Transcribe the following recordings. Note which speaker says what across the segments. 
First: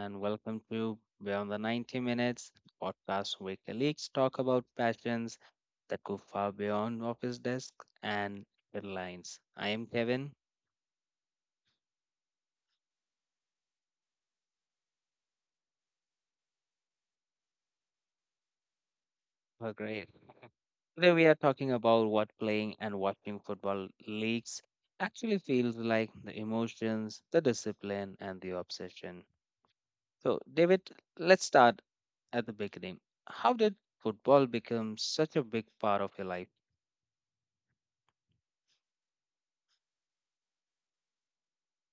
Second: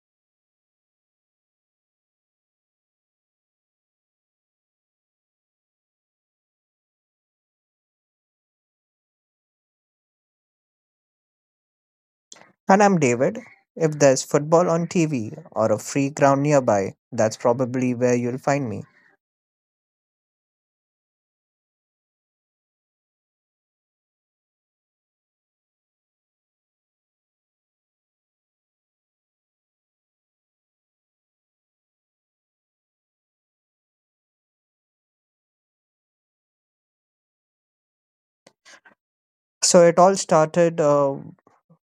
Speaker 1: and welcome to Beyond the 90 Minutes, a podcast where colleagues talk about passions that go far beyond office desks and headlines. I am Kevin.
Speaker 2: And I'm David. If there's football on TV or a free ground nearby, that's probably where you'll find me.
Speaker 1: Oh, great. Today, we are talking about what playing and watching football leagues actually feels like, the emotions, the discipline, and the obsession. So, David, let's start at the beginning. How did football become such a big part of your life?
Speaker 2: So it all started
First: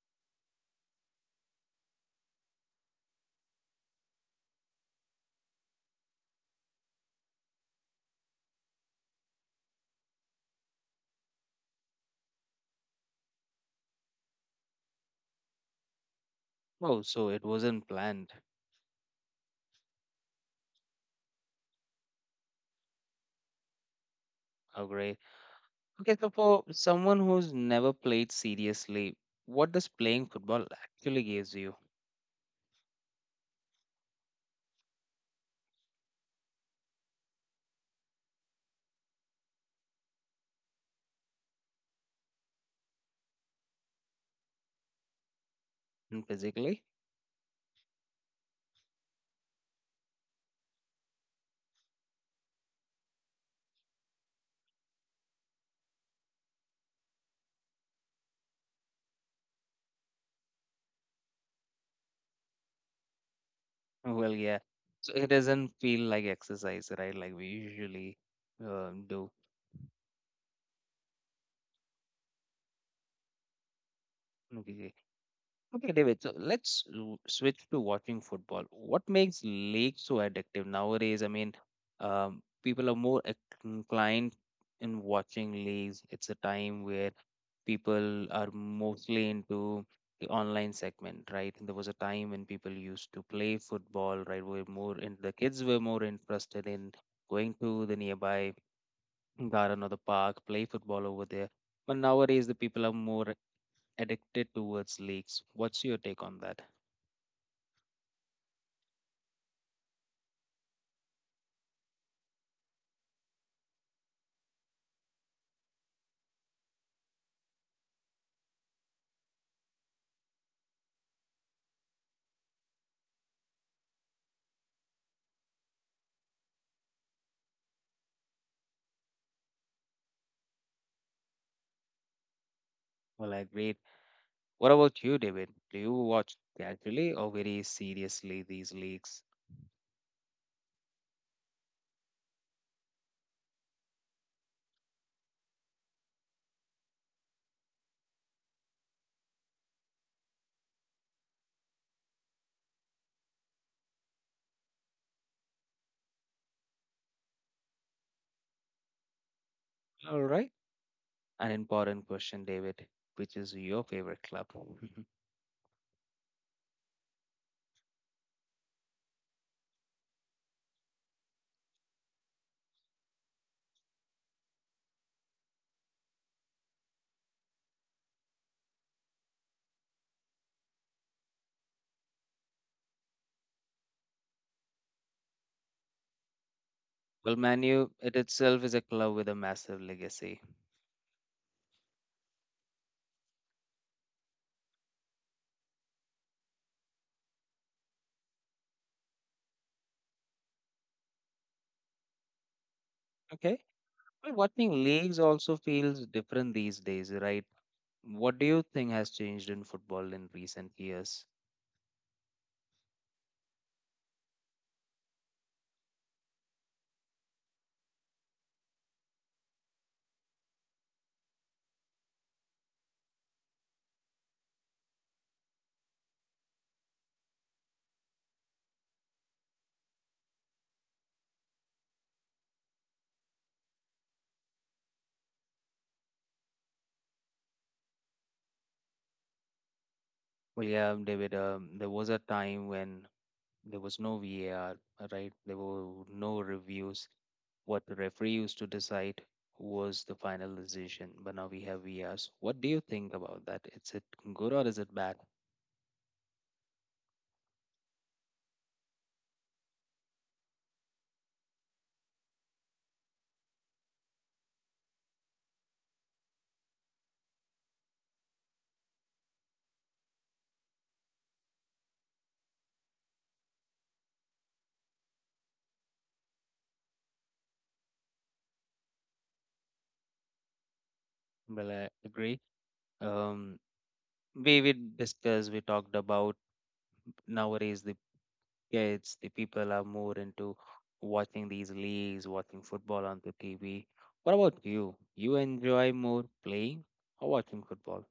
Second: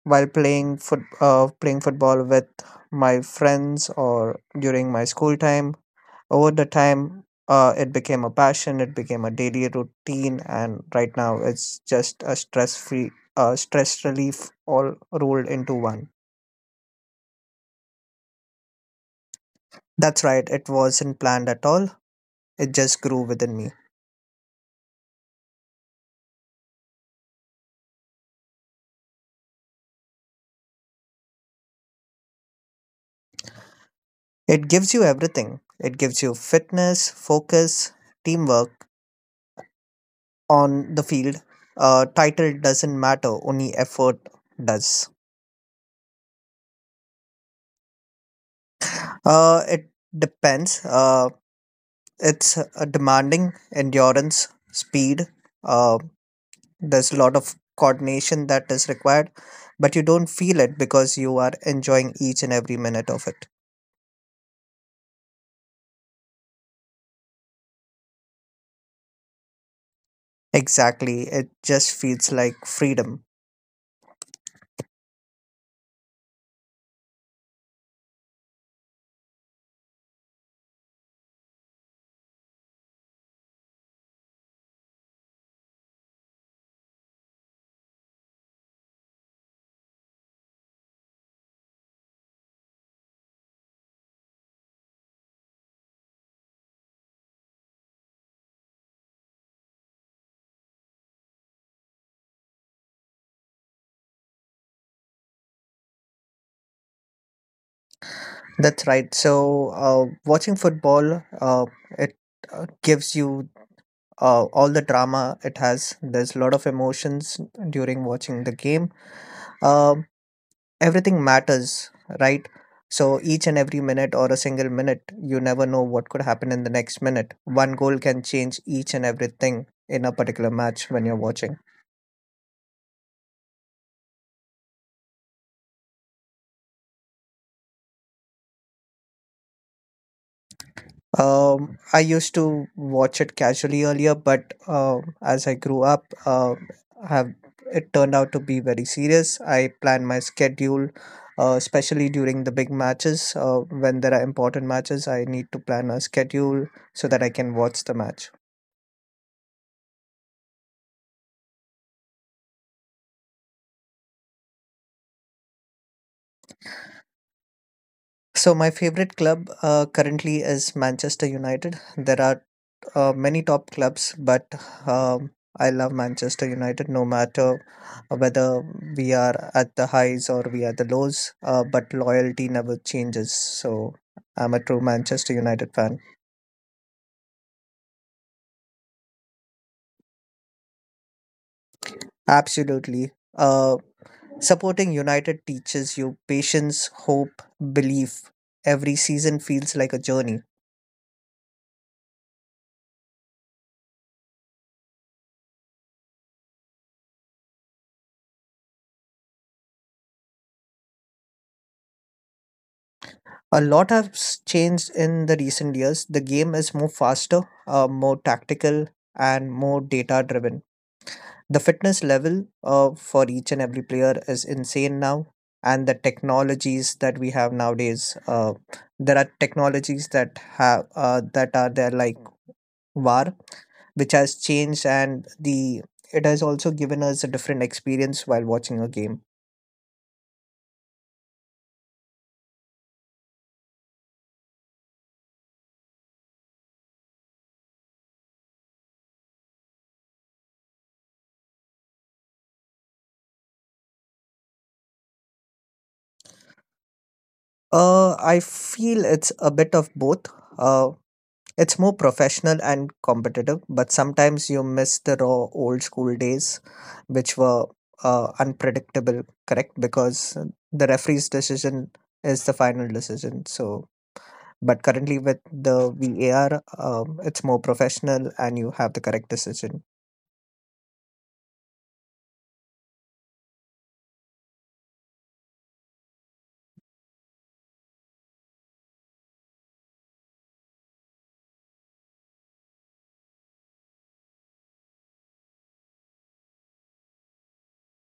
Speaker 2: while playing foot playing football with my friends or during my school time. Over the time, it became a passion. It became a daily routine, and right now it's just a stress free, stress relief all rolled into one.
Speaker 1: Oh, so it wasn't planned.
Speaker 2: That's right. It wasn't planned at all. It just grew within me.
Speaker 1: Oh, great. Okay, so for someone who's never played seriously, what does playing football actually gives you?
Speaker 2: It gives you everything. It gives you fitness, focus, teamwork on the field. Title doesn't matter, only effort does.
Speaker 1: And physically?
Speaker 2: It depends. It's demanding endurance, speed. Uh, there's a lot of coordination that is required, but you don't feel it because you are enjoying each and every minute of it.
Speaker 1: Well, yeah. So it doesn't feel like exercise, right? Like we usually do.
Speaker 2: Exactly. It just feels like freedom.
Speaker 1: Okay. Okay, David. So let's switch to watching football. What makes league so addictive nowadays? I mean, people are more inclined in watching leagues. It's a time where people are mostly into the online segment, right? There was a time when people used to play football, right? Were more in the kids were more interested in going to the nearby garden or the park, play football over there. But nowadays, the people are more addicted towards leagues. What's your take on that?
Speaker 2: That's right. So, watching football, it gives you all the drama it has. There's a lot of emotions during watching the game. Um, Everything matters, right? So, each and every minute or a single minute, you never know what could happen in the next minute. One goal can change each and everything in a particular match when you're watching.
Speaker 1: Well, I agree. What about you, David? Do you watch casually or very seriously these leagues?
Speaker 2: I used to watch it casually earlier, but as I grew up, have it turned out to be very serious. I plan my schedule, especially during the big matches. When there are important matches, I need to plan a schedule so that I can watch the match.
Speaker 1: All right. An important question, David. Which is your favorite club?
Speaker 2: So my favorite club currently is Manchester United. There are many top clubs, but um, I love Manchester United no matter whether we are at the highs or we are the lows. But loyalty never changes. So I'm a true Manchester United fan.
Speaker 1: Well, Manu, it itself is a club with a massive legacy.
Speaker 2: Absolutely. Supporting United teaches you patience, hope, belief. Every season feels like a journey.
Speaker 1: Okay. Well, watching leagues also feels different these days, right? What do you think has changed in football in recent years?
Speaker 2: A lot has changed in the recent years. The game is more faster, more tactical, and more data driven. The fitness level for each and every player is insane now, and the technologies that we have nowadays, there are technologies that are there like VAR, which has changed, and the it has also given us a different experience while watching a game.
Speaker 1: Well, yeah, David, there was a time when there was no VAR, right? There were no reviews. What the referee used to decide was the final decision. But now we have VARs. What do you think about that? Is it good or is it bad?
Speaker 2: I feel it's a bit of both. Uh, It's more professional and competitive, but sometimes you miss the raw old school days, which were unpredictable, correct? Because the referee's decision is the final decision. So, but currently with the VAR, it's more professional and you have the correct decision.
Speaker 1: Well, I agree. Um, we discussed, we talked about nowadays the kids, the people are more into watching these leagues, watching football on the TV. What about you? You enjoy more playing or watching football?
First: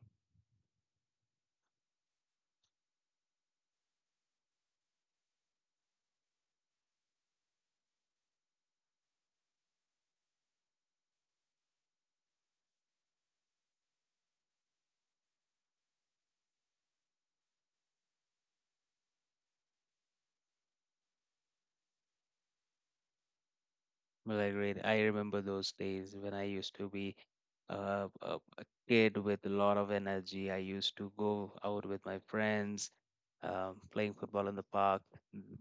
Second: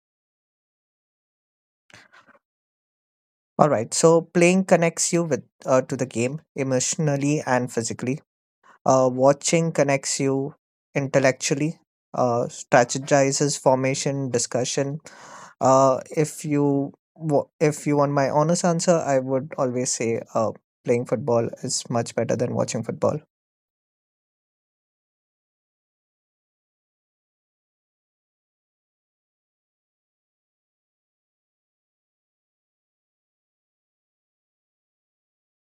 Speaker 2: All right. So playing connects you with to the game emotionally and physically. Watching connects you intellectually. Strategizes formation, discussion. If you want my honest answer, I would always say playing football is much better than watching football.
Speaker 1: Well, I agree. I remember those days when I used to be a, kid with a lot of energy. I used to go out with my friends, playing football in the park.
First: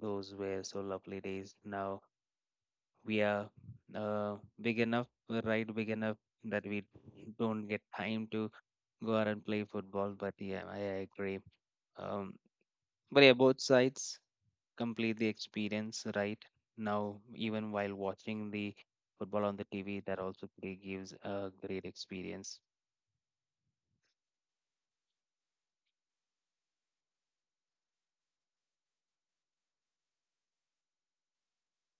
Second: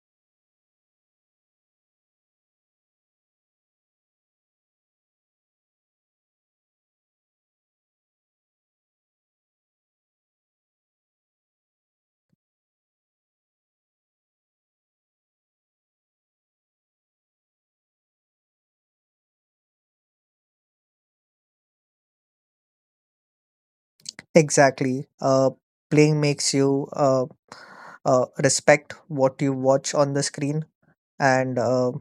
Speaker 1: Those were so lovely days. Now we are big enough, we're right big enough that we don't get time to go out and play football. But yeah, I agree. Um, but yeah, both sides complete the experience right now. Even while watching the football on the TV, that also really gives a great experience.
Speaker 2: Exactly. Playing makes you respect what you watch on the screen, and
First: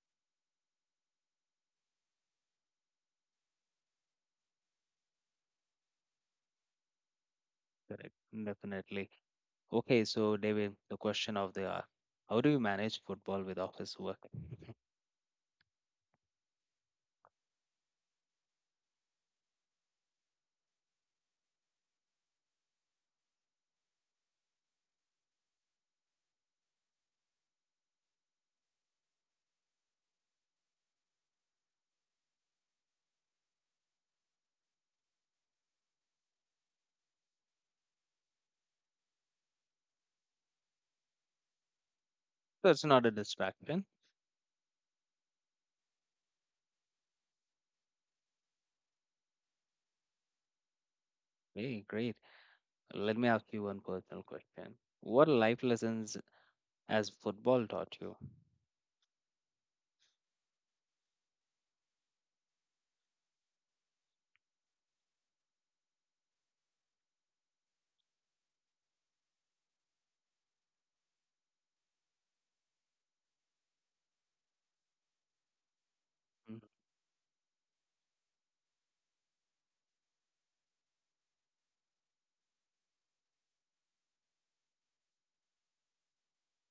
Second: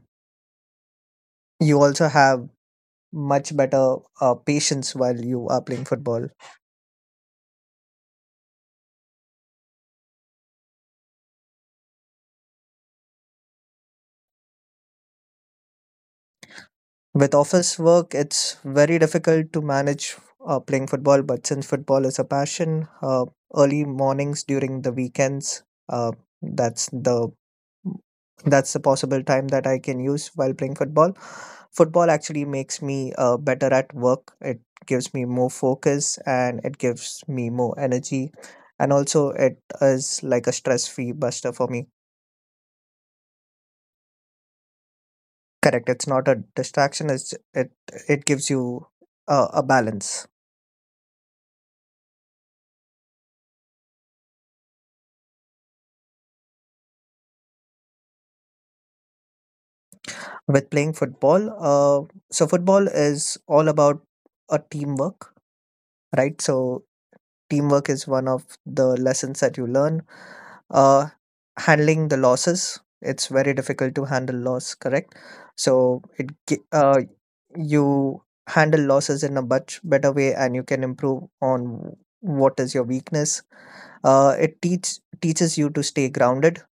Speaker 2: you also have much better patience while you are playing football.
Speaker 1: Correct. Definitely. Okay, so David, the question of the hour, how do you manage football with office work?
Speaker 2: With office work, it's very difficult to manage playing football, but since football is a passion, early mornings during the weekends, uh, that's the possible time that I can use while playing football. Football actually makes me better at work. It gives me more focus and it gives me more energy. And also, it is like a stress free buster for me.
Speaker 1: So it's not a distraction.
Speaker 2: Correct. It's not a distraction. It gives you a balance.
Speaker 1: Hey, great. Let me ask you one personal question. What life lessons has football taught you?
Speaker 2: With playing football. So football is all about a teamwork, right? So teamwork is one of the lessons that you learn. Uh, Handling the losses. It's very difficult to handle loss, correct? So it gi- uh, you handle losses in a much better way, and you can improve on what is your weakness. Uh, it teaches you to stay grounded.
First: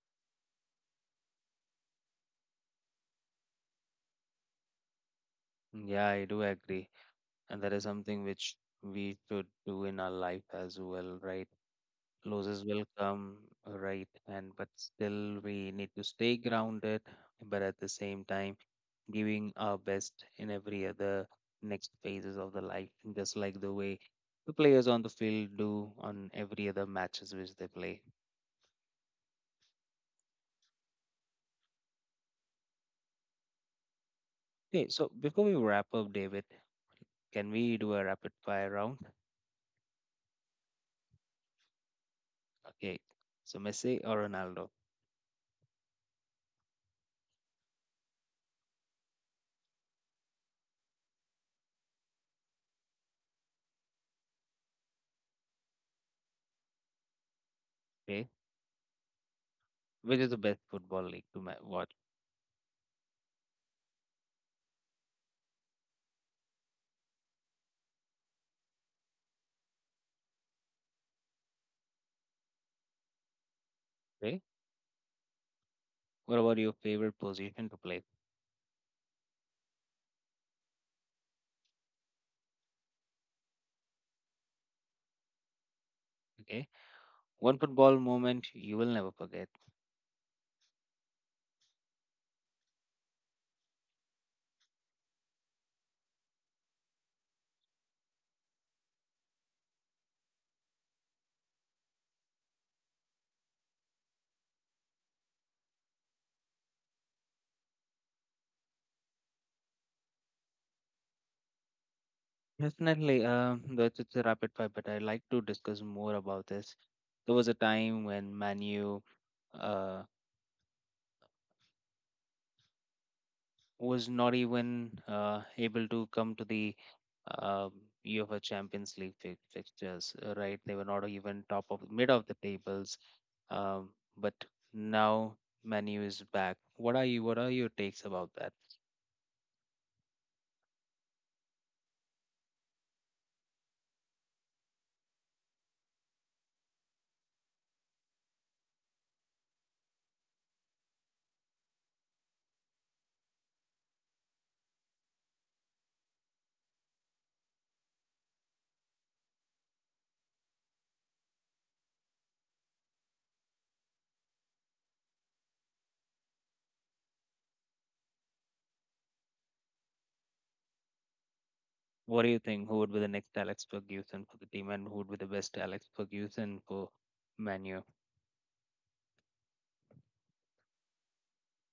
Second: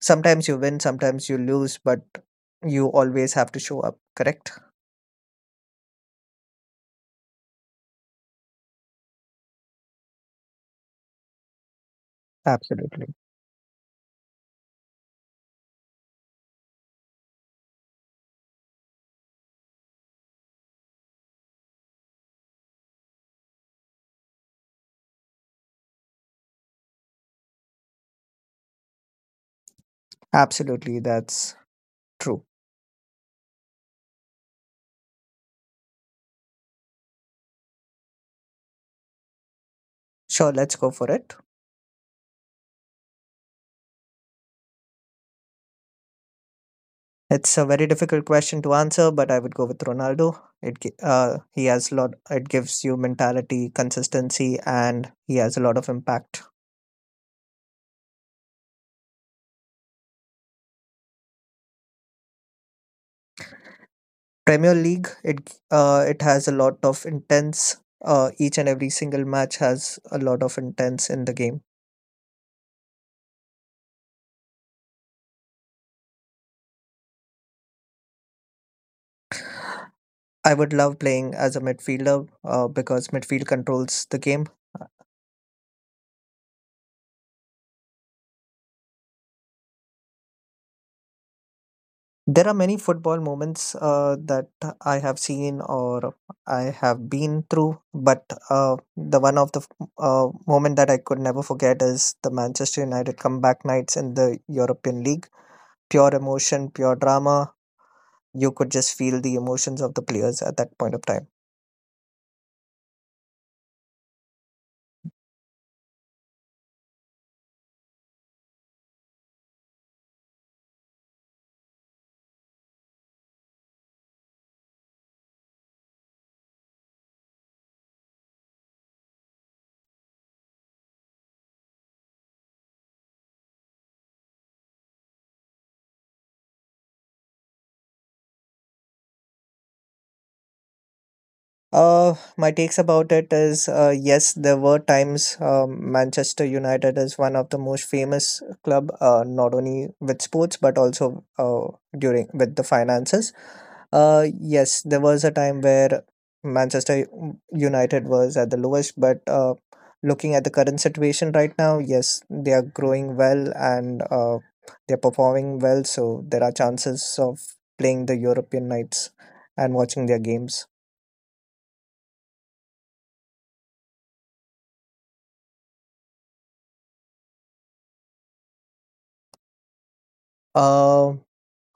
Speaker 2: Sometimes you win, sometimes you lose, but you always have to show up, correct?
Speaker 1: Mm, yeah, I do agree, and that is something which we should do in our life as well, right? Losses will
Speaker 2: Absolutely.
Speaker 1: come, right? And but still, we need to stay grounded, but at the same time, giving our best in every other next phases of the life, just like the way the players on the field do on every other matches which they play.
Speaker 2: Absolutely. That's true.
Speaker 1: Okay, so before we wrap up, David, can we do a rapid fire round?
Speaker 2: Sure, let's go for it.
Speaker 1: Okay, so Messi or Ronaldo?
Speaker 2: It's a very difficult question to answer, but I would go with Ronaldo. He has lot. It gives you mentality, consistency, and he has a lot of impact.
Speaker 1: Okay, which is the best football league to watch?
Speaker 2: Premier League, it has a lot of intense. Each and every single match has a lot of intense in the game.
Speaker 1: Okay, what about your favorite position to play?
Speaker 2: I would love playing as a midfielder because midfield controls the game.
Speaker 1: Okay. One football moment you will never forget.
Speaker 2: There are many football moments that I have seen or I have been through, but the one moment that I could never forget is the Manchester United comeback nights in the European League. Pure emotion, pure drama. You could just feel the emotions of the players at that point of time.
Speaker 1: Definitely, that's it's a rapid fire, but I like to discuss more about this. There was a time when Manu uh, was not even able to come to the uh, UEFA Champions League fixtures, right? They were not even top of mid of the tables, um, but now Manu is back. What are you? What are your takes about that?
Speaker 2: My takes about it is yes, there were times Manchester United is one of the most famous club, not only with sports but also during with the finances. Yes, there was a time where United was at the lowest, but looking at the current situation right now, yes, they are growing well and they're performing well, so there are chances of playing the European nights and watching their games.
Speaker 1: What do you think? Who would be the next Alex Ferguson for the team, and who would be the best Alex Ferguson for Manu?
Speaker 2: Uh,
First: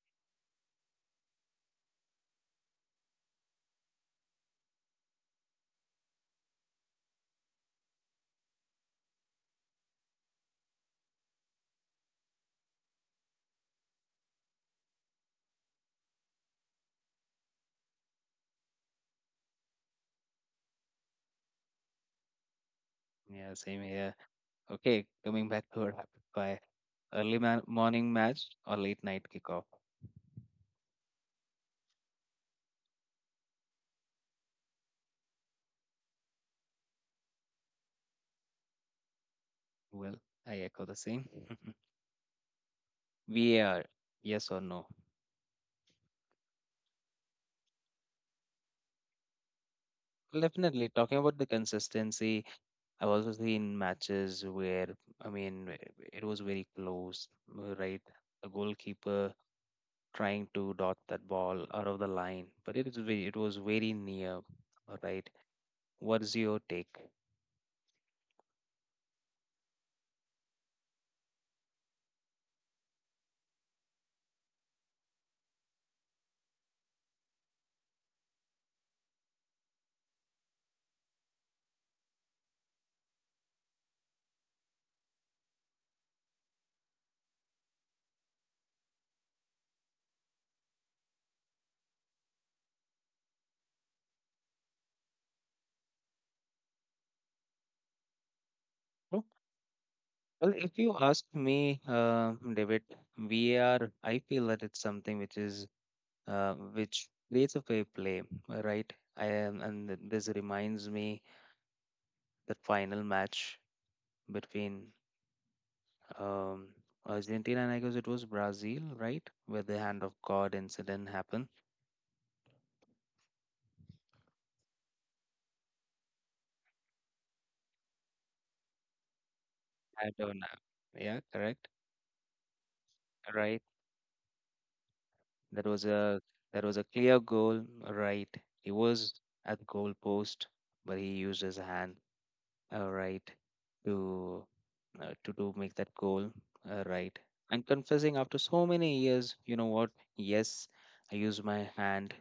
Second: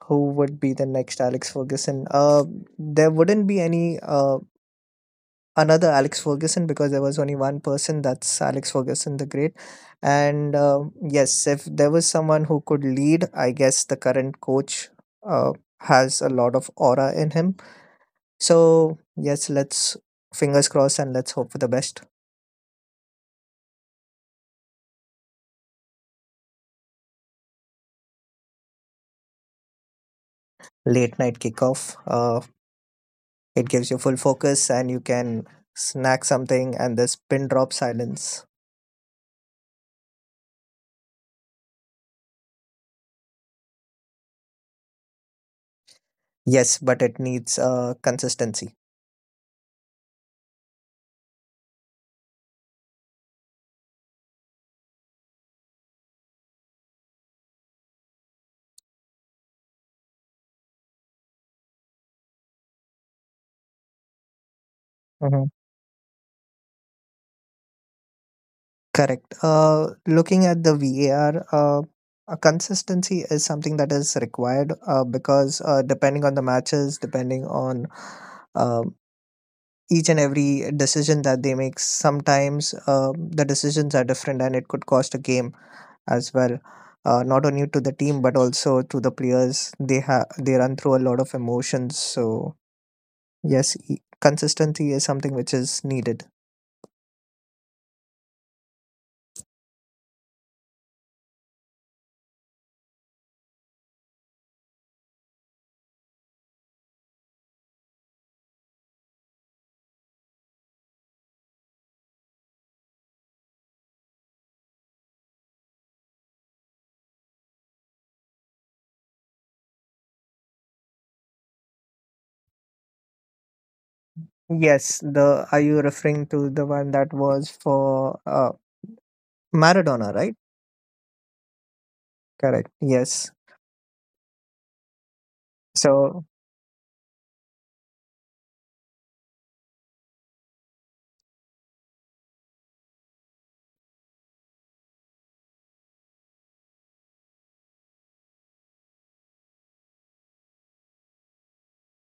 Speaker 2: who would be the next Alex Ferguson? There wouldn't be any another Alex Ferguson because there was only one person, that's Alex Ferguson the Great. And yes, if there was someone who could lead, I guess the current coach uh, has a lot of aura in him. So, yes, let's fingers crossed and let's hope for the best.
Speaker 1: Yeah, same here. Okay, coming back to our rapid fire. Early morning match or late night kickoff?
Speaker 2: Late night kickoff, it gives you full focus and you can snack something and this pin drop silence.
Speaker 1: Well, I echo the same. VAR, yes or no?
Speaker 2: Yes, but it needs consistency.
Speaker 1: Well, definitely. Talking about the consistency, I've also seen matches where, I mean, it was very close, right? The goalkeeper trying to dot that ball out of the line, but it is very, it was very near. All right,
Speaker 2: Mhm.
Speaker 1: what's your take?
Speaker 2: Correct. Looking at the VAR, a consistency is something that is required because depending on the matches, depending on um each and every decision that they make, sometimes the decisions are different and it could cost a game as well. Not only to the team but also to the players. They run through a lot of emotions. So yes, consistency is something which is needed.
Speaker 1: Oh, well, if you ask me, David, VAR, I feel that it's something which is which creates a fair play, right? I am, and this reminds me that final match between um, Argentina and I guess it was Brazil, right, where the hand of God incident happened.
Speaker 2: Yes, the are you referring to the one that was for
Speaker 1: I
Speaker 2: Maradona, right?
Speaker 1: don't know. Yeah, correct.
Speaker 2: Correct. Yes.
Speaker 1: Right. That was a
Speaker 2: So
Speaker 1: clear goal, right? He was at the goal post, but he used his hand, right, to to do make that goal, right? And confessing after so many years, you know what? Yes, I used my hand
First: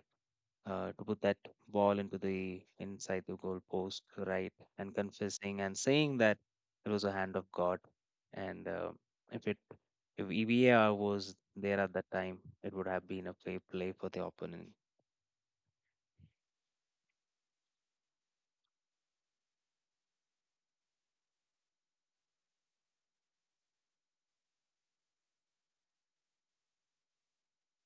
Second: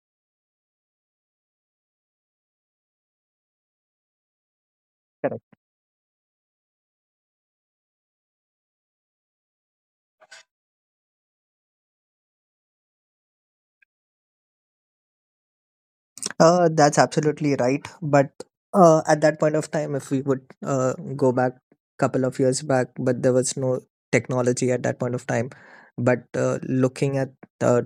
Speaker 1: to put that ball into the inside the goal post, right? And
Speaker 2: correct.
Speaker 1: confessing and saying that it was a hand of God. And if it if EVAR was there at that time, it would have been a play for the opponent.
Speaker 2: That's absolutely right. But at that point of time, if we would go back couple of years back, but there was no technology at that point of time. But looking at uh,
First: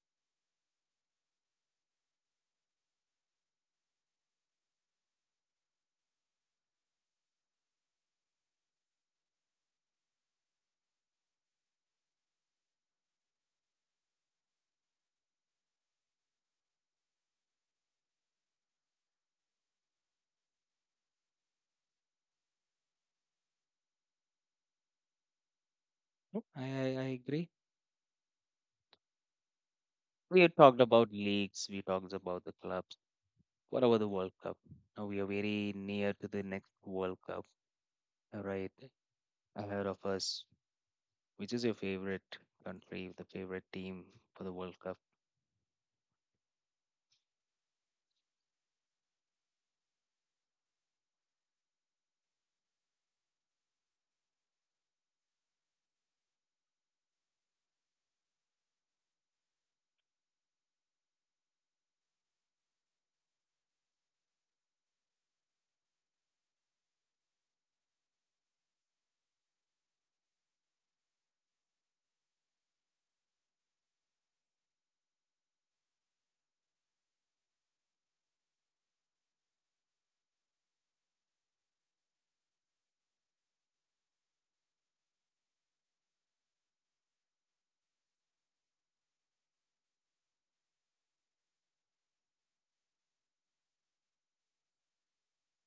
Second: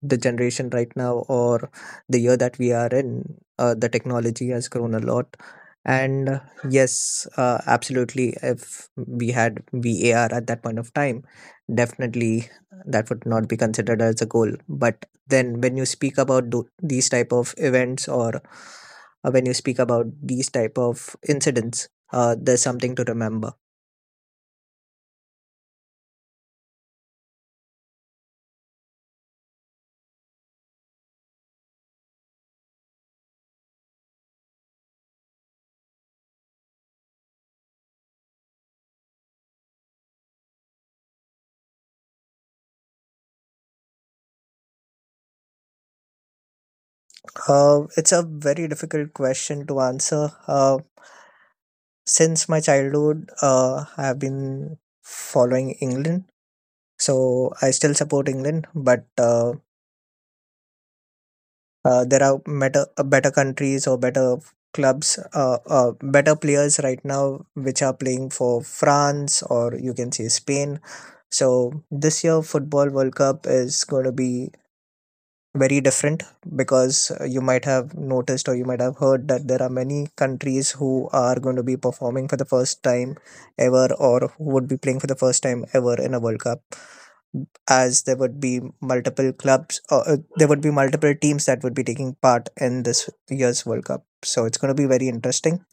Speaker 2: the generation right now or the year that we are in, the technology has grown a lot. And yes, absolutely. If we had VAR at that point of time, definitely that would not be considered as a goal. But then when you speak about these type of events or when you speak about these type of incidents, there's something to remember.
Speaker 1: Yep. I agree. We had talked about leagues, we talked about the clubs. What about the World Cup? Now we are very near to the next World Cup, right? Ahead of us. Which is your favorite country, the favorite team for the World Cup?
Speaker 2: It's a very difficult question to answer. Since my childhood, I have been following England. So I still support England, but there are better better countries or better clubs, better players right now which are playing for France or you can say Spain. So this year Football World Cup is going to be very different because you might have noticed or you might have heard that there are many countries who are going to be performing for the first time ever or who would be playing for the first time ever in a World Cup, as there would be multiple clubs or there would be multiple teams that would be taking part in this year's World Cup. So it's going to be very interesting.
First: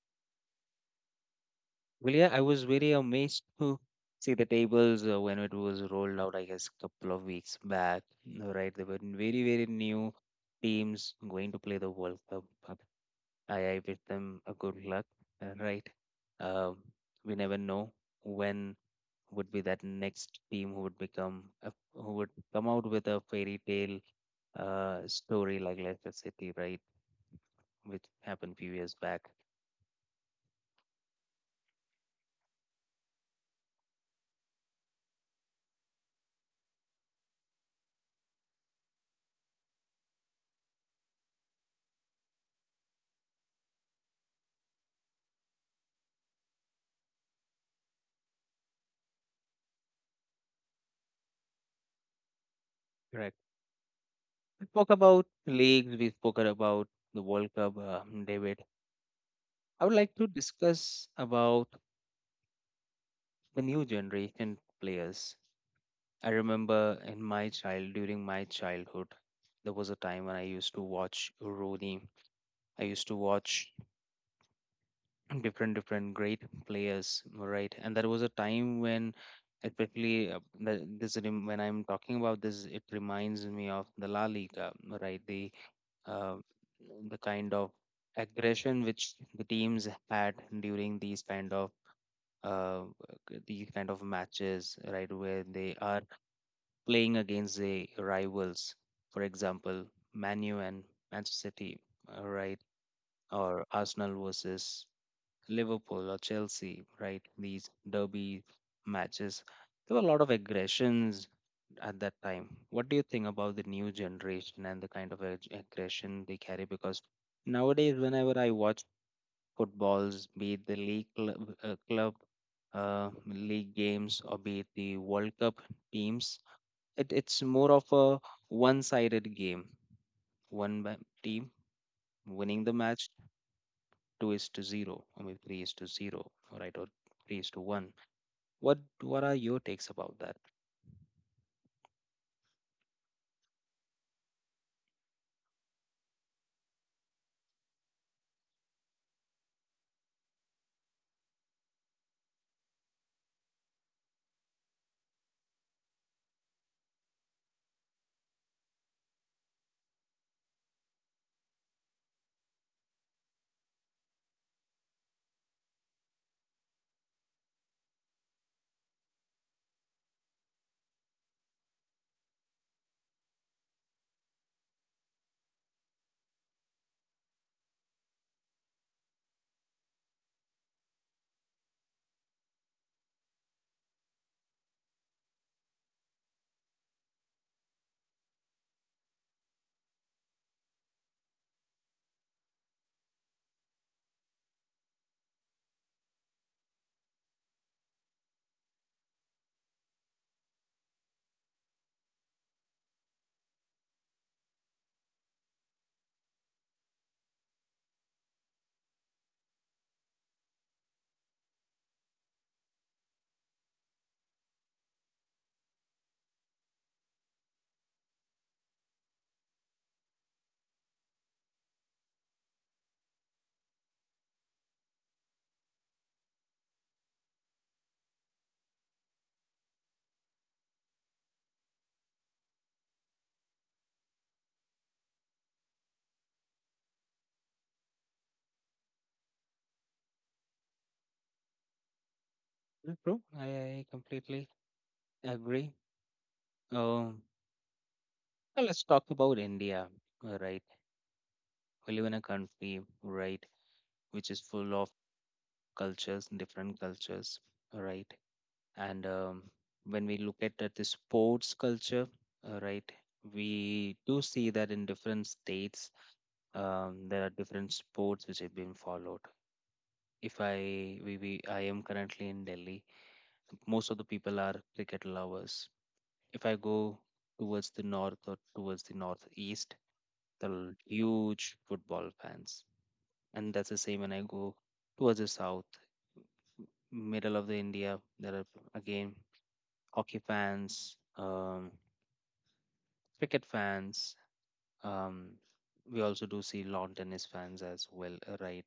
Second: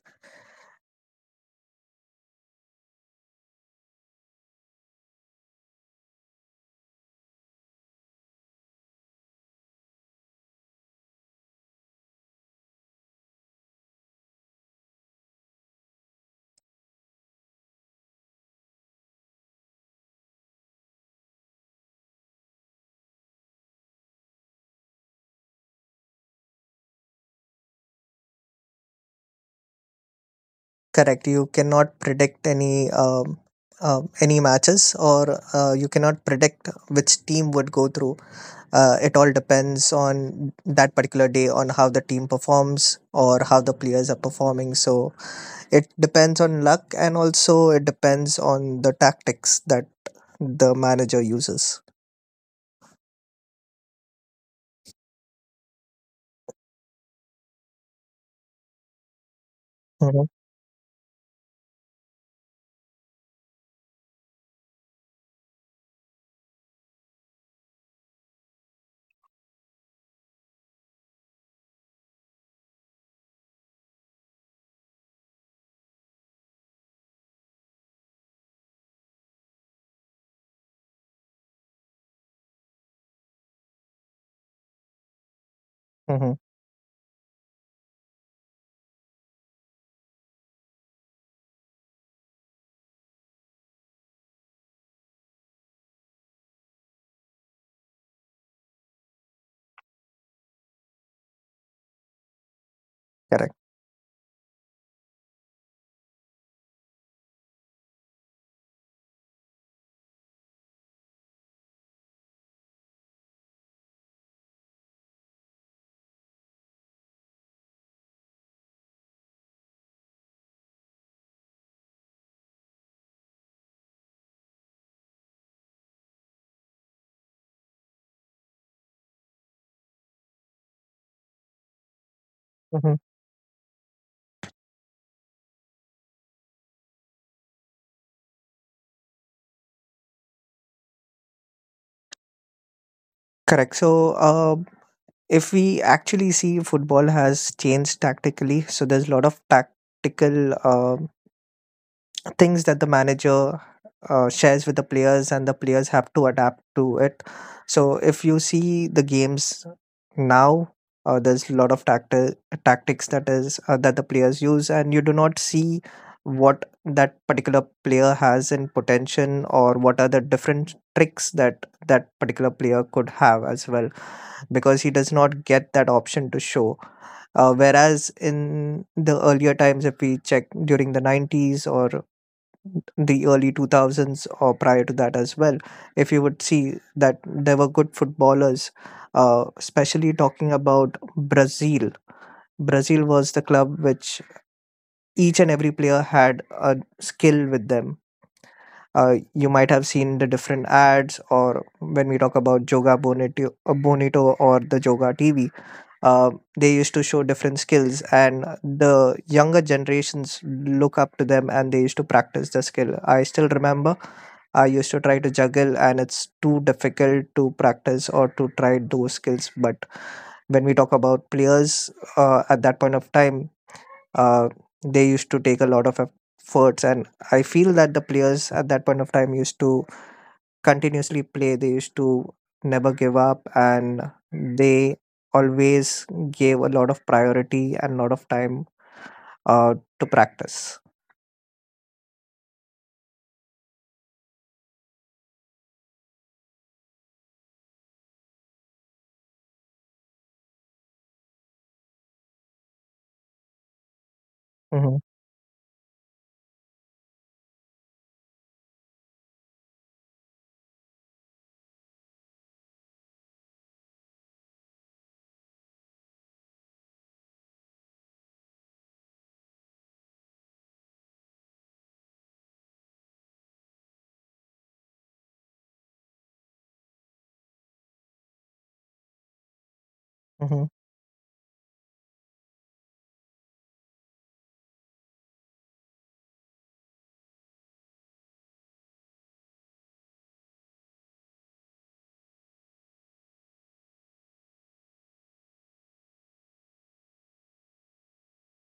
Speaker 1: Well, yeah, I was very amazed to see the tables when it was rolled out, I guess, a couple of weeks back, right? There were very, very new teams going to play the World Cup. I wish them a good luck, right? Um, we never know when would be that next team who would become, who would come out with a fairy tale story like Leicester City, right? Which happened few years back.
Speaker 2: Correct. You cannot predict any matches or you cannot predict which team would go through. It all depends on that particular day on how the team performs or how the players are performing. So it depends on luck and also it depends on the tactics that the manager uses.
Speaker 1: We spoke about leagues, we spoke about the World Cup, David. I would like to
Speaker 2: hmm
Speaker 1: discuss about the new generation players. I remember in my child, during my childhood, there was a time when I used to watch Rooney. I used to watch different, different great players, right? And there was a time when, especially when I'm talking about this, it reminds me of the La Liga, right? Uh,
Speaker 2: hmm
Speaker 1: the kind of aggression which the teams had during uh, these kind of matches, right, where they are playing against the rivals, for example, Manu and Manchester City, right,
Speaker 2: Correct.
Speaker 1: or Arsenal versus Liverpool or Chelsea, right? These derby matches, there were a lot of aggressions at that time. What do you think about the new generation and the kind of aggression they carry? Because nowadays, whenever I watch footballs, be it the league club, uh, club league games, or be it the World Cup teams, it's more of a one-sided game. One ba- Team winning the
Speaker 2: hmm
Speaker 1: match two is to zero, or maybe three is to zero, right? Or three is to one. What are your takes about that?
Speaker 2: Correct. So, if we actually see football has changed tactically, so there's a lot of tactical. Things that the manager shares with the players, and the players have to adapt to it. So if you see the games now, there's a lot of tactics that is that the players use, and you do not see what that particular player has in potential or what are the different tricks that particular player could have as well, because he does not get that option to show. Uh, whereas in the earlier times, if we check during the nineties or the early 2000s or prior to that as well, if you would see that there were good footballers. Uh, especially talking about Brazil, Brazil was the club which, each and every player had a skill with them. Uh, you might have seen the different ads, or when we talk about joga bonito, bonito, or the joga TV, uh, they used to show different skills, and the younger generations look up to them and they used to practice the skill. I still remember I used to try to juggle and it's too difficult to practice or to try those skills. But when we talk about players, at that point of time, uh, they used to take a lot of efforts, and I feel that the players at that point of time used to continuously play. They used to never give up, and they always gave a lot of priority and lot of time, to practice.
Speaker 1: Bro, I completely agree. Um, Now let's talk about India, right? We live in a country, right, which is full of
Speaker 2: Hmm
Speaker 1: cultures, different cultures, right? And when we look at the sports culture, right, we do see that in different states, there are different sports which have been followed. If I we I am currently in Delhi, most of the people are cricket lovers. If I go towards the north or towards the northeast, there
Speaker 2: hmm
Speaker 1: are huge football fans, and that's the same when I go towards the south, middle of the India. There are again hockey fans, cricket fans. Um, we also do see lawn tennis fans as well, right?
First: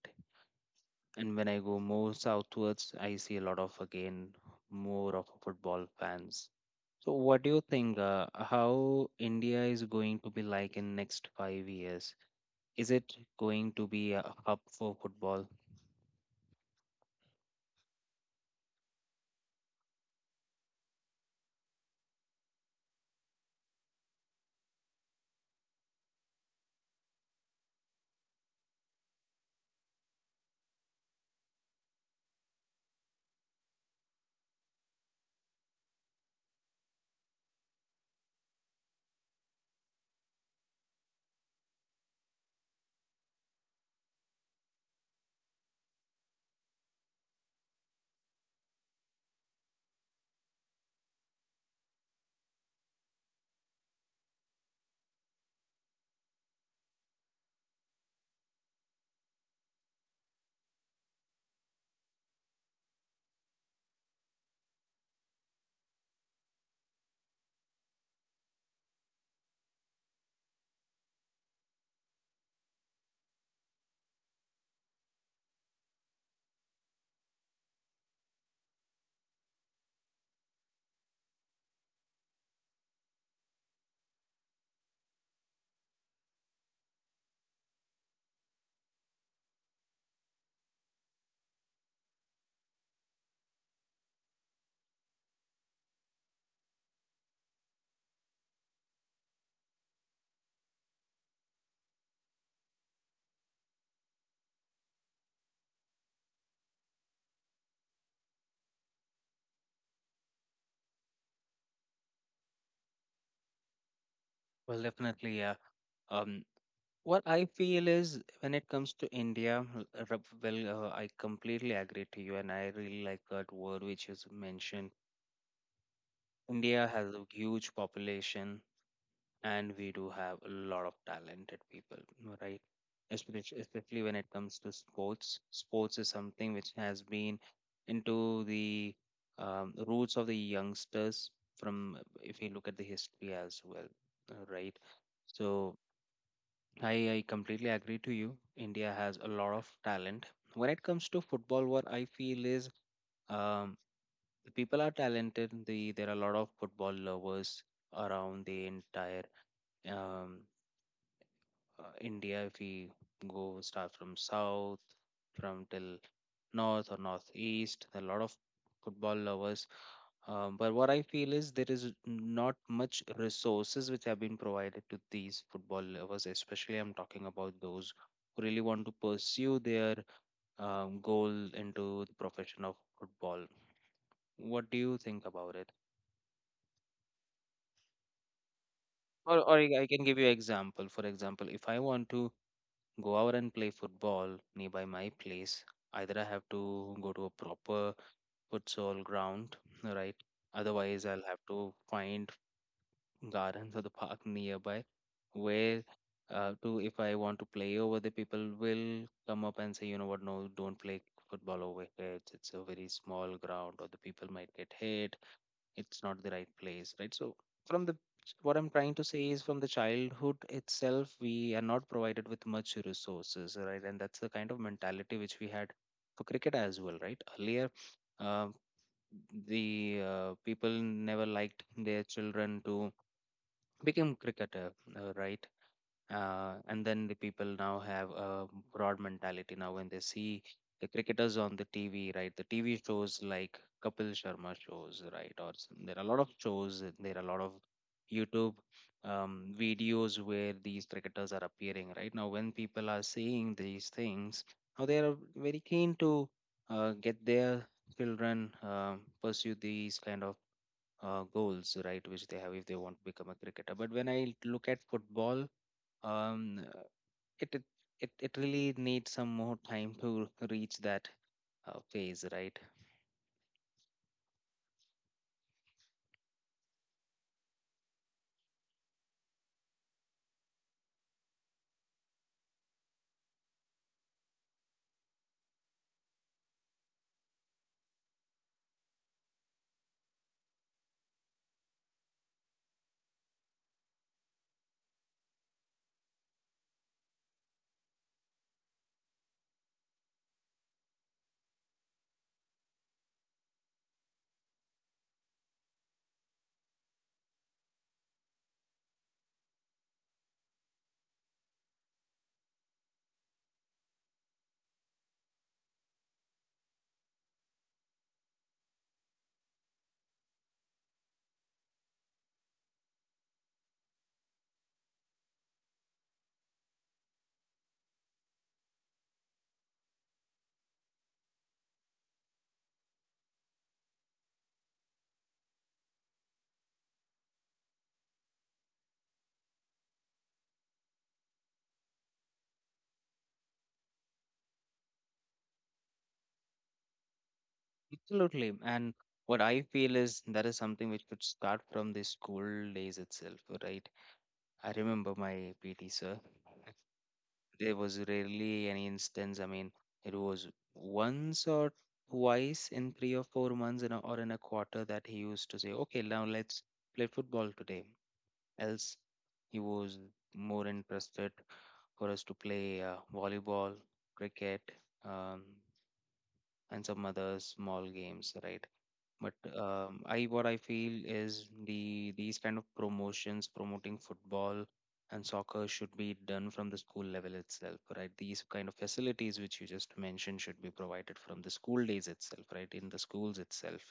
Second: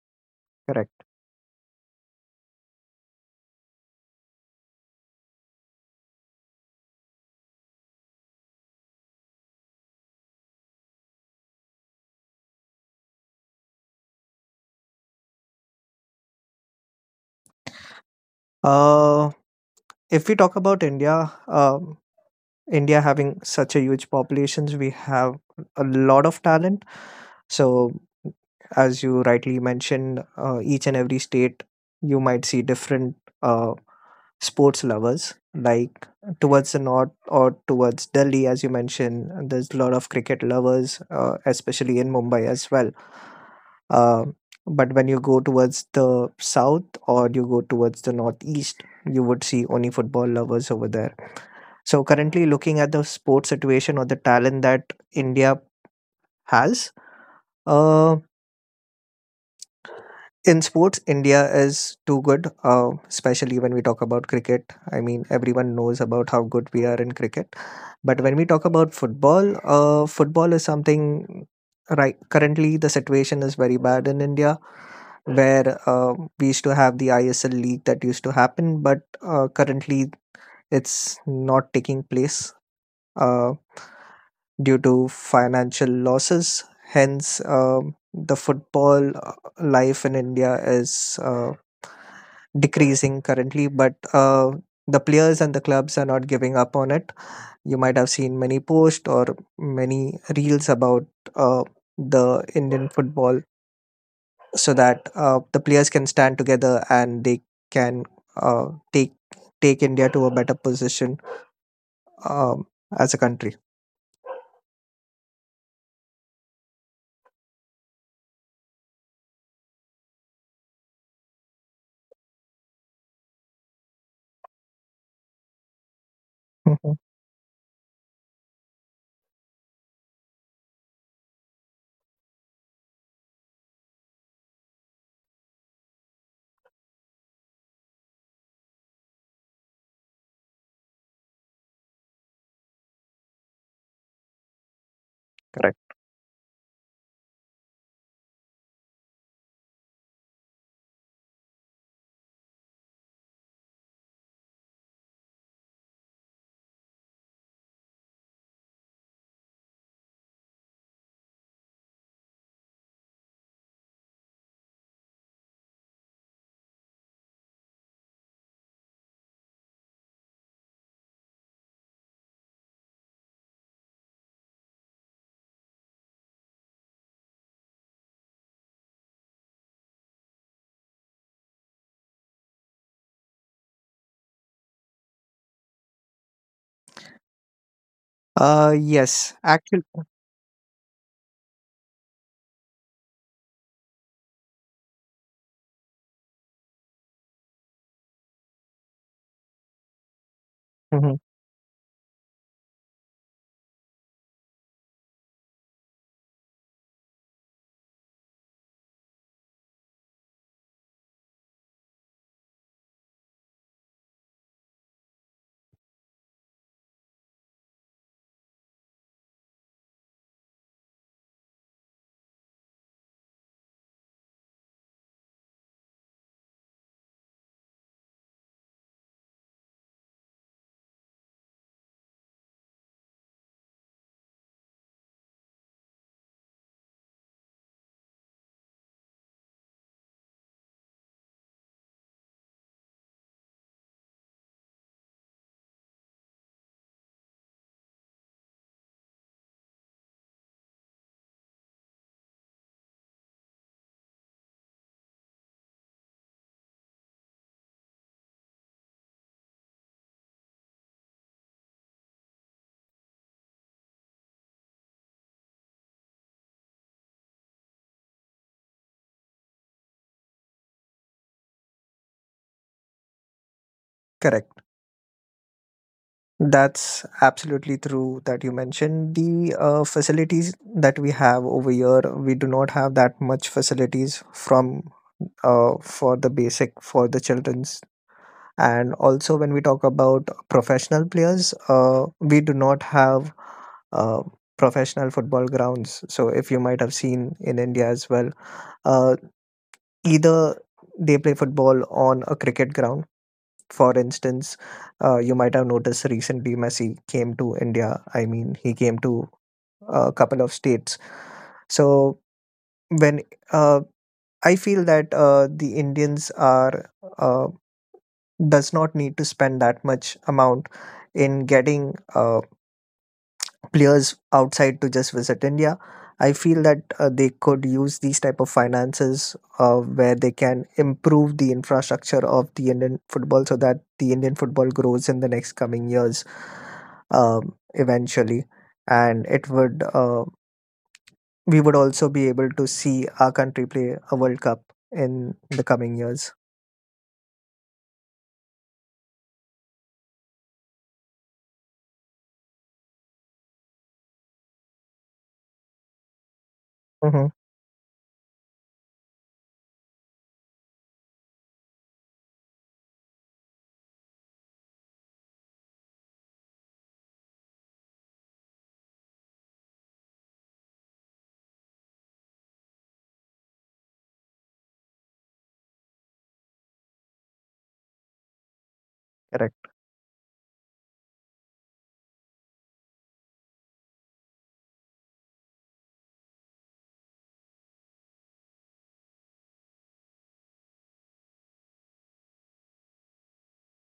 Speaker 2: Correct.
Speaker 1: And when I go more southwards, I see a lot of again more of football fans. So, what do you think? How India is going to be like in next 5 years? Is it going to be a hub for football?
Speaker 2: Uh, if we talk about India, India having such a huge populations, we have a lot of talent. So, as you rightly mentioned, each and every state, you might see different uh, sports lovers. Like towards the north or towards Delhi, as you mentioned, there's a lot of cricket lovers, especially in Mumbai as well. Uh, but when you go towards the south or you go towards the northeast, you would see only football lovers over there. So currently, looking at the sports situation or the talent that India has, uh, in sports, India is too good, especially when we talk about cricket. I mean, everyone knows about how good we are in cricket. But when we talk about football, football is something, right. Currently, the situation is very bad in India, where we used to have the ISL league that used to happen, but currently it's not taking place. Uh, Due to financial losses. Hence, the football life in India is decreasing currently, but the players and the clubs are not giving up on it. You might have seen many posts or many reels about uh, the Indian football, so that the players can stand together and they can take India to a better position, um, as a country.
Speaker 1: Well, definitely, yeah. Um, What I feel is when it comes to India, well, I completely agree to you, and I really like that word which is mentioned. India
Speaker 2: Mhm.
Speaker 1: has a huge population, and we do have a lot of talented people, right? Especially, especially when it comes to sports. Sports is something which has been into the roots of the youngsters from, if you look at the history as well, right? So. I completely agree to you. India has a lot of talent. When it comes to football, what I feel is um, the people are talented. There are a lot of football lovers around the entire um, India. If we go start from south, from till north or northeast, there are a lot of football lovers but what I feel is there is not much resources which have been provided to these football lovers, especially I'm talking about those who really want to pursue their goal into the profession of football. What do you think about it?
Speaker 2: Uh, yes,
Speaker 1: Or I
Speaker 2: actually,
Speaker 1: I can give you example. For example, if I want to go out and play football nearby my place, either I have to go to a proper futsal ground, right? Otherwise,
Speaker 2: Mhm.
Speaker 1: I'll have to find gardens or the park nearby where to if I want to play over, the people will come up and say, you know what, no, don't play football over here. It's a very small ground or the people might get hit. It's not the right place, right? So from the what I'm trying to say is from the childhood itself, we are not provided with much resources, right? And that's the kind of mentality which we had for cricket as well, right? Earlier, uh, the people never liked their children to became cricketer, right? And then the people now have a broad mentality now when they see the cricketers on the TV, right? The TV shows like Kapil Sharma shows, right? There are a lot of shows, there are a lot of YouTube videos where these cricketers are appearing, right? Now, when people are seeing these things, now they are very keen to get their children pursue these kind of goals, right, which they have if they want to become a cricketer. But when I look at football, um, uh, it it it really needs some more time to reach that phase, right?
Speaker 2: Correct. That's absolutely true that you mentioned. The facilities that we have over here, we do not have that much facilities from for the basic, for the children's. And also, when we talk about professional players, we do not have uh, professional football grounds. So, if you might have seen in India as well, uh, either they play football on a cricket ground. For instance, you might have noticed recently Messi came to India. I mean, he came to a couple of states. So when uh, I feel that the Indians are, uh, does not need to spend that much amount in getting players outside to just visit India. I feel that they could use these type of finances, where they can improve the infrastructure of the Indian football, so that the Indian football grows in the next coming years, eventually. And it would, we would also be able to see our country play a World Cup in the coming years.
Speaker 1: Absolutely. And what I feel is that is something which could start from the school days itself, right? I remember my PT sir.
Speaker 2: Hmm
Speaker 1: There was rarely any instance. I mean, it was once or twice in three or four months or in a quarter that he used to say, "Okay, now let's play football today." Else he was more interested for us to play volleyball, cricket, um, and some other small games, right? But
Speaker 2: Correct.
Speaker 1: I What I feel is these kind of promotions promoting football and soccer should be done from the school level itself, right? These kind of facilities which you just mentioned should be provided from the school days itself, right? In the schools itself.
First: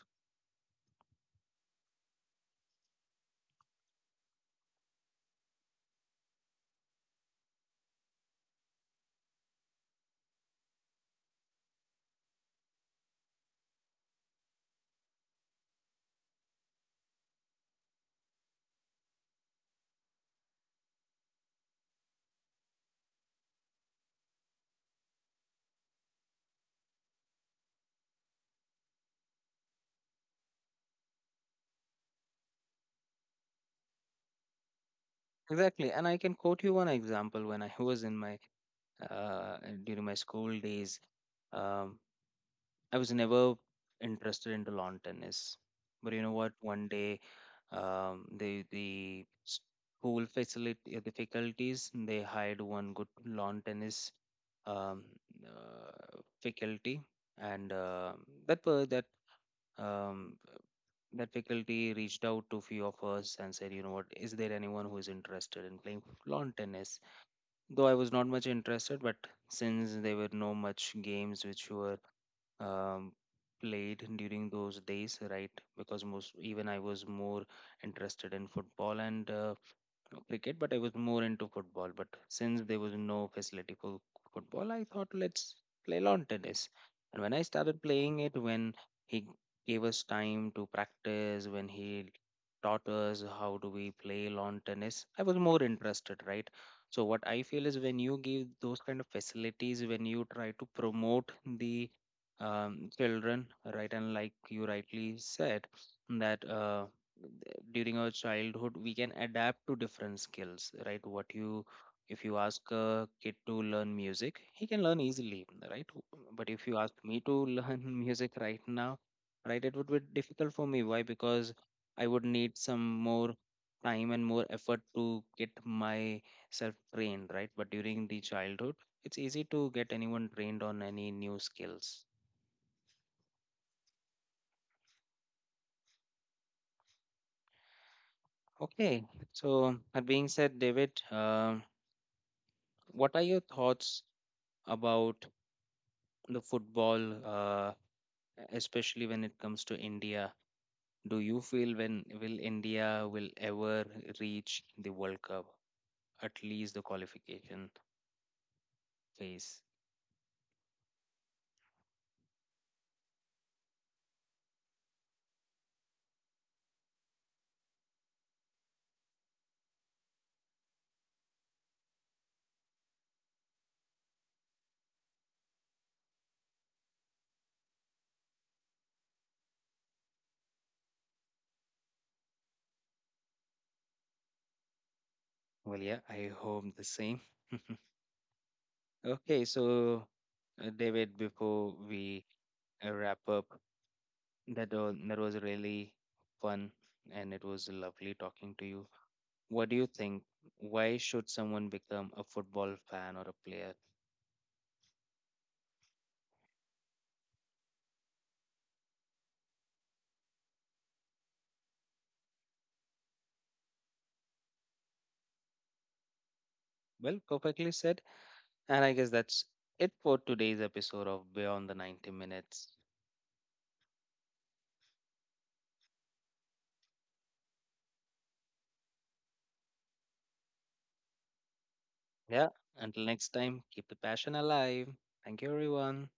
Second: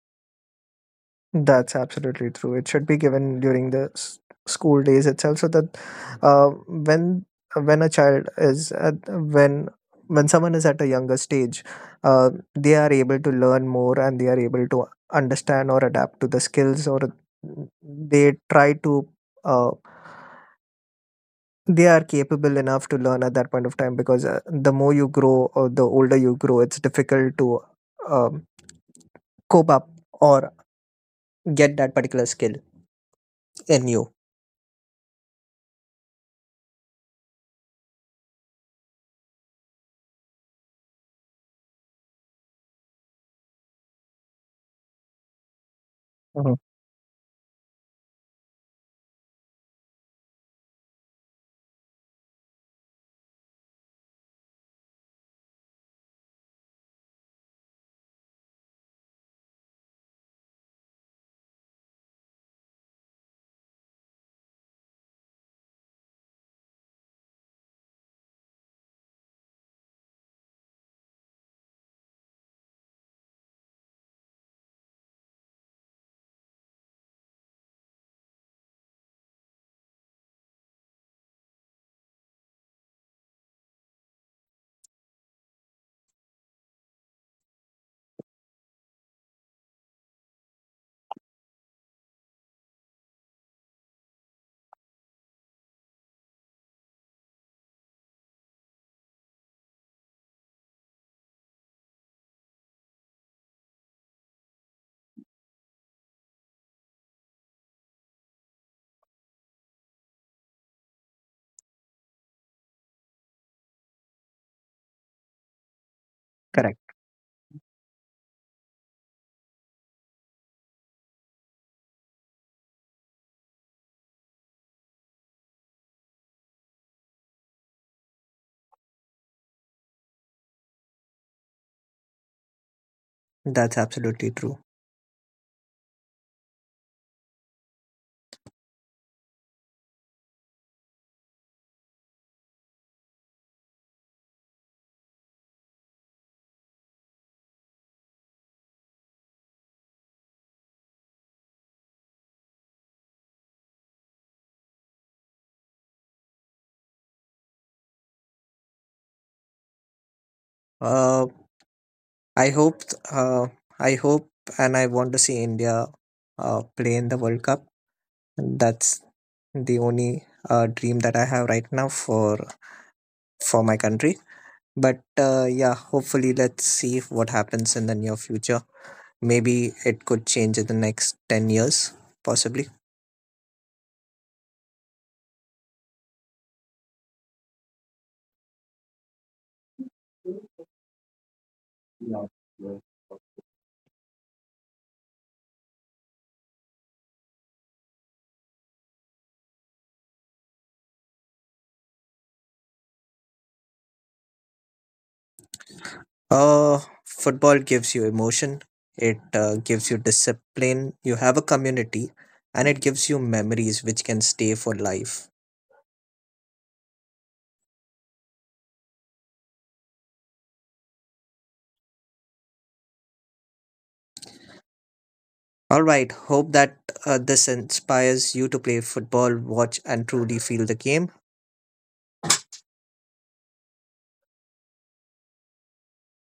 Speaker 2: That's absolutely true. It should be given during the school days itself, so that uh, when when a child is at, when someone is at a younger stage, uh, they are able to learn more and they are able to understand or adapt to the skills, or they try to, uh, they are capable enough to learn at that point of time, because the more you grow or the older you grow, it's difficult to um, cope up or get that particular skill in you.
Speaker 1: Exactly. And I can quote you one example when I was in my and during my school days. Um, I was never interested into lawn tennis, but you know what?
Speaker 2: Mhm.
Speaker 1: One day, the school facility, the faculties, they hired one good lawn tennis um, uh, faculty, and that per that um, that faculty reached out to few of us and said, you know what? Is there anyone who is interested in playing lawn tennis? Though I was not much interested, but since there were no much games which were um, played during those days, right? Because most Even I was more interested in football and cricket, but I was more into football. But since there was no facility for football, I thought let's play lawn tennis. And when I started playing it, when he gave us time to practice, when he taught us how do we play lawn tennis, I was more interested, right? So what I feel is when you give those kind of facilities, when you try to promote the children, right? And like you rightly said, that during our childhood we can adapt to different skills, right? what you If you ask a kid to learn music, he can learn easily, right? But if you
Speaker 2: Correct.
Speaker 1: ask me to learn music right now, right, it would be difficult for me. Why? Because I would need some more time and more effort to get myself trained, right? But during the childhood, it's easy to get anyone trained on any new skills.
Speaker 2: That's absolutely true.
Speaker 1: Okay, so that being said, David, what are your thoughts about the football, especially when it comes to India? Do you feel when will India will ever reach the World Cup, at least the qualification phase?
Speaker 2: Uh, I hope, uh, I hope, and I want to see India play in the World Cup. That's the only dream that I have right now for my country. But yeah, hopefully, let's see what happens in the near future. Maybe it could change in the next 10 years, possibly.
Speaker 1: Well, yeah, I hope the same. Okay, so David, before we wrap up, that was really fun and it was lovely talking to you. What do you think? Why should someone become a football fan or a player?
Speaker 2: Uh, Football gives you emotion, it gives you discipline, you have a community, and it gives you memories which can stay for life.
Speaker 1: Well, perfectly said. And I guess that's it for today's episode of Beyond the 90 Minutes.
Speaker 2: All right, hope that this inspires you to play football, watch, and truly feel the game.
Speaker 1: Yeah, until next time, keep the passion alive. Thank you, everyone.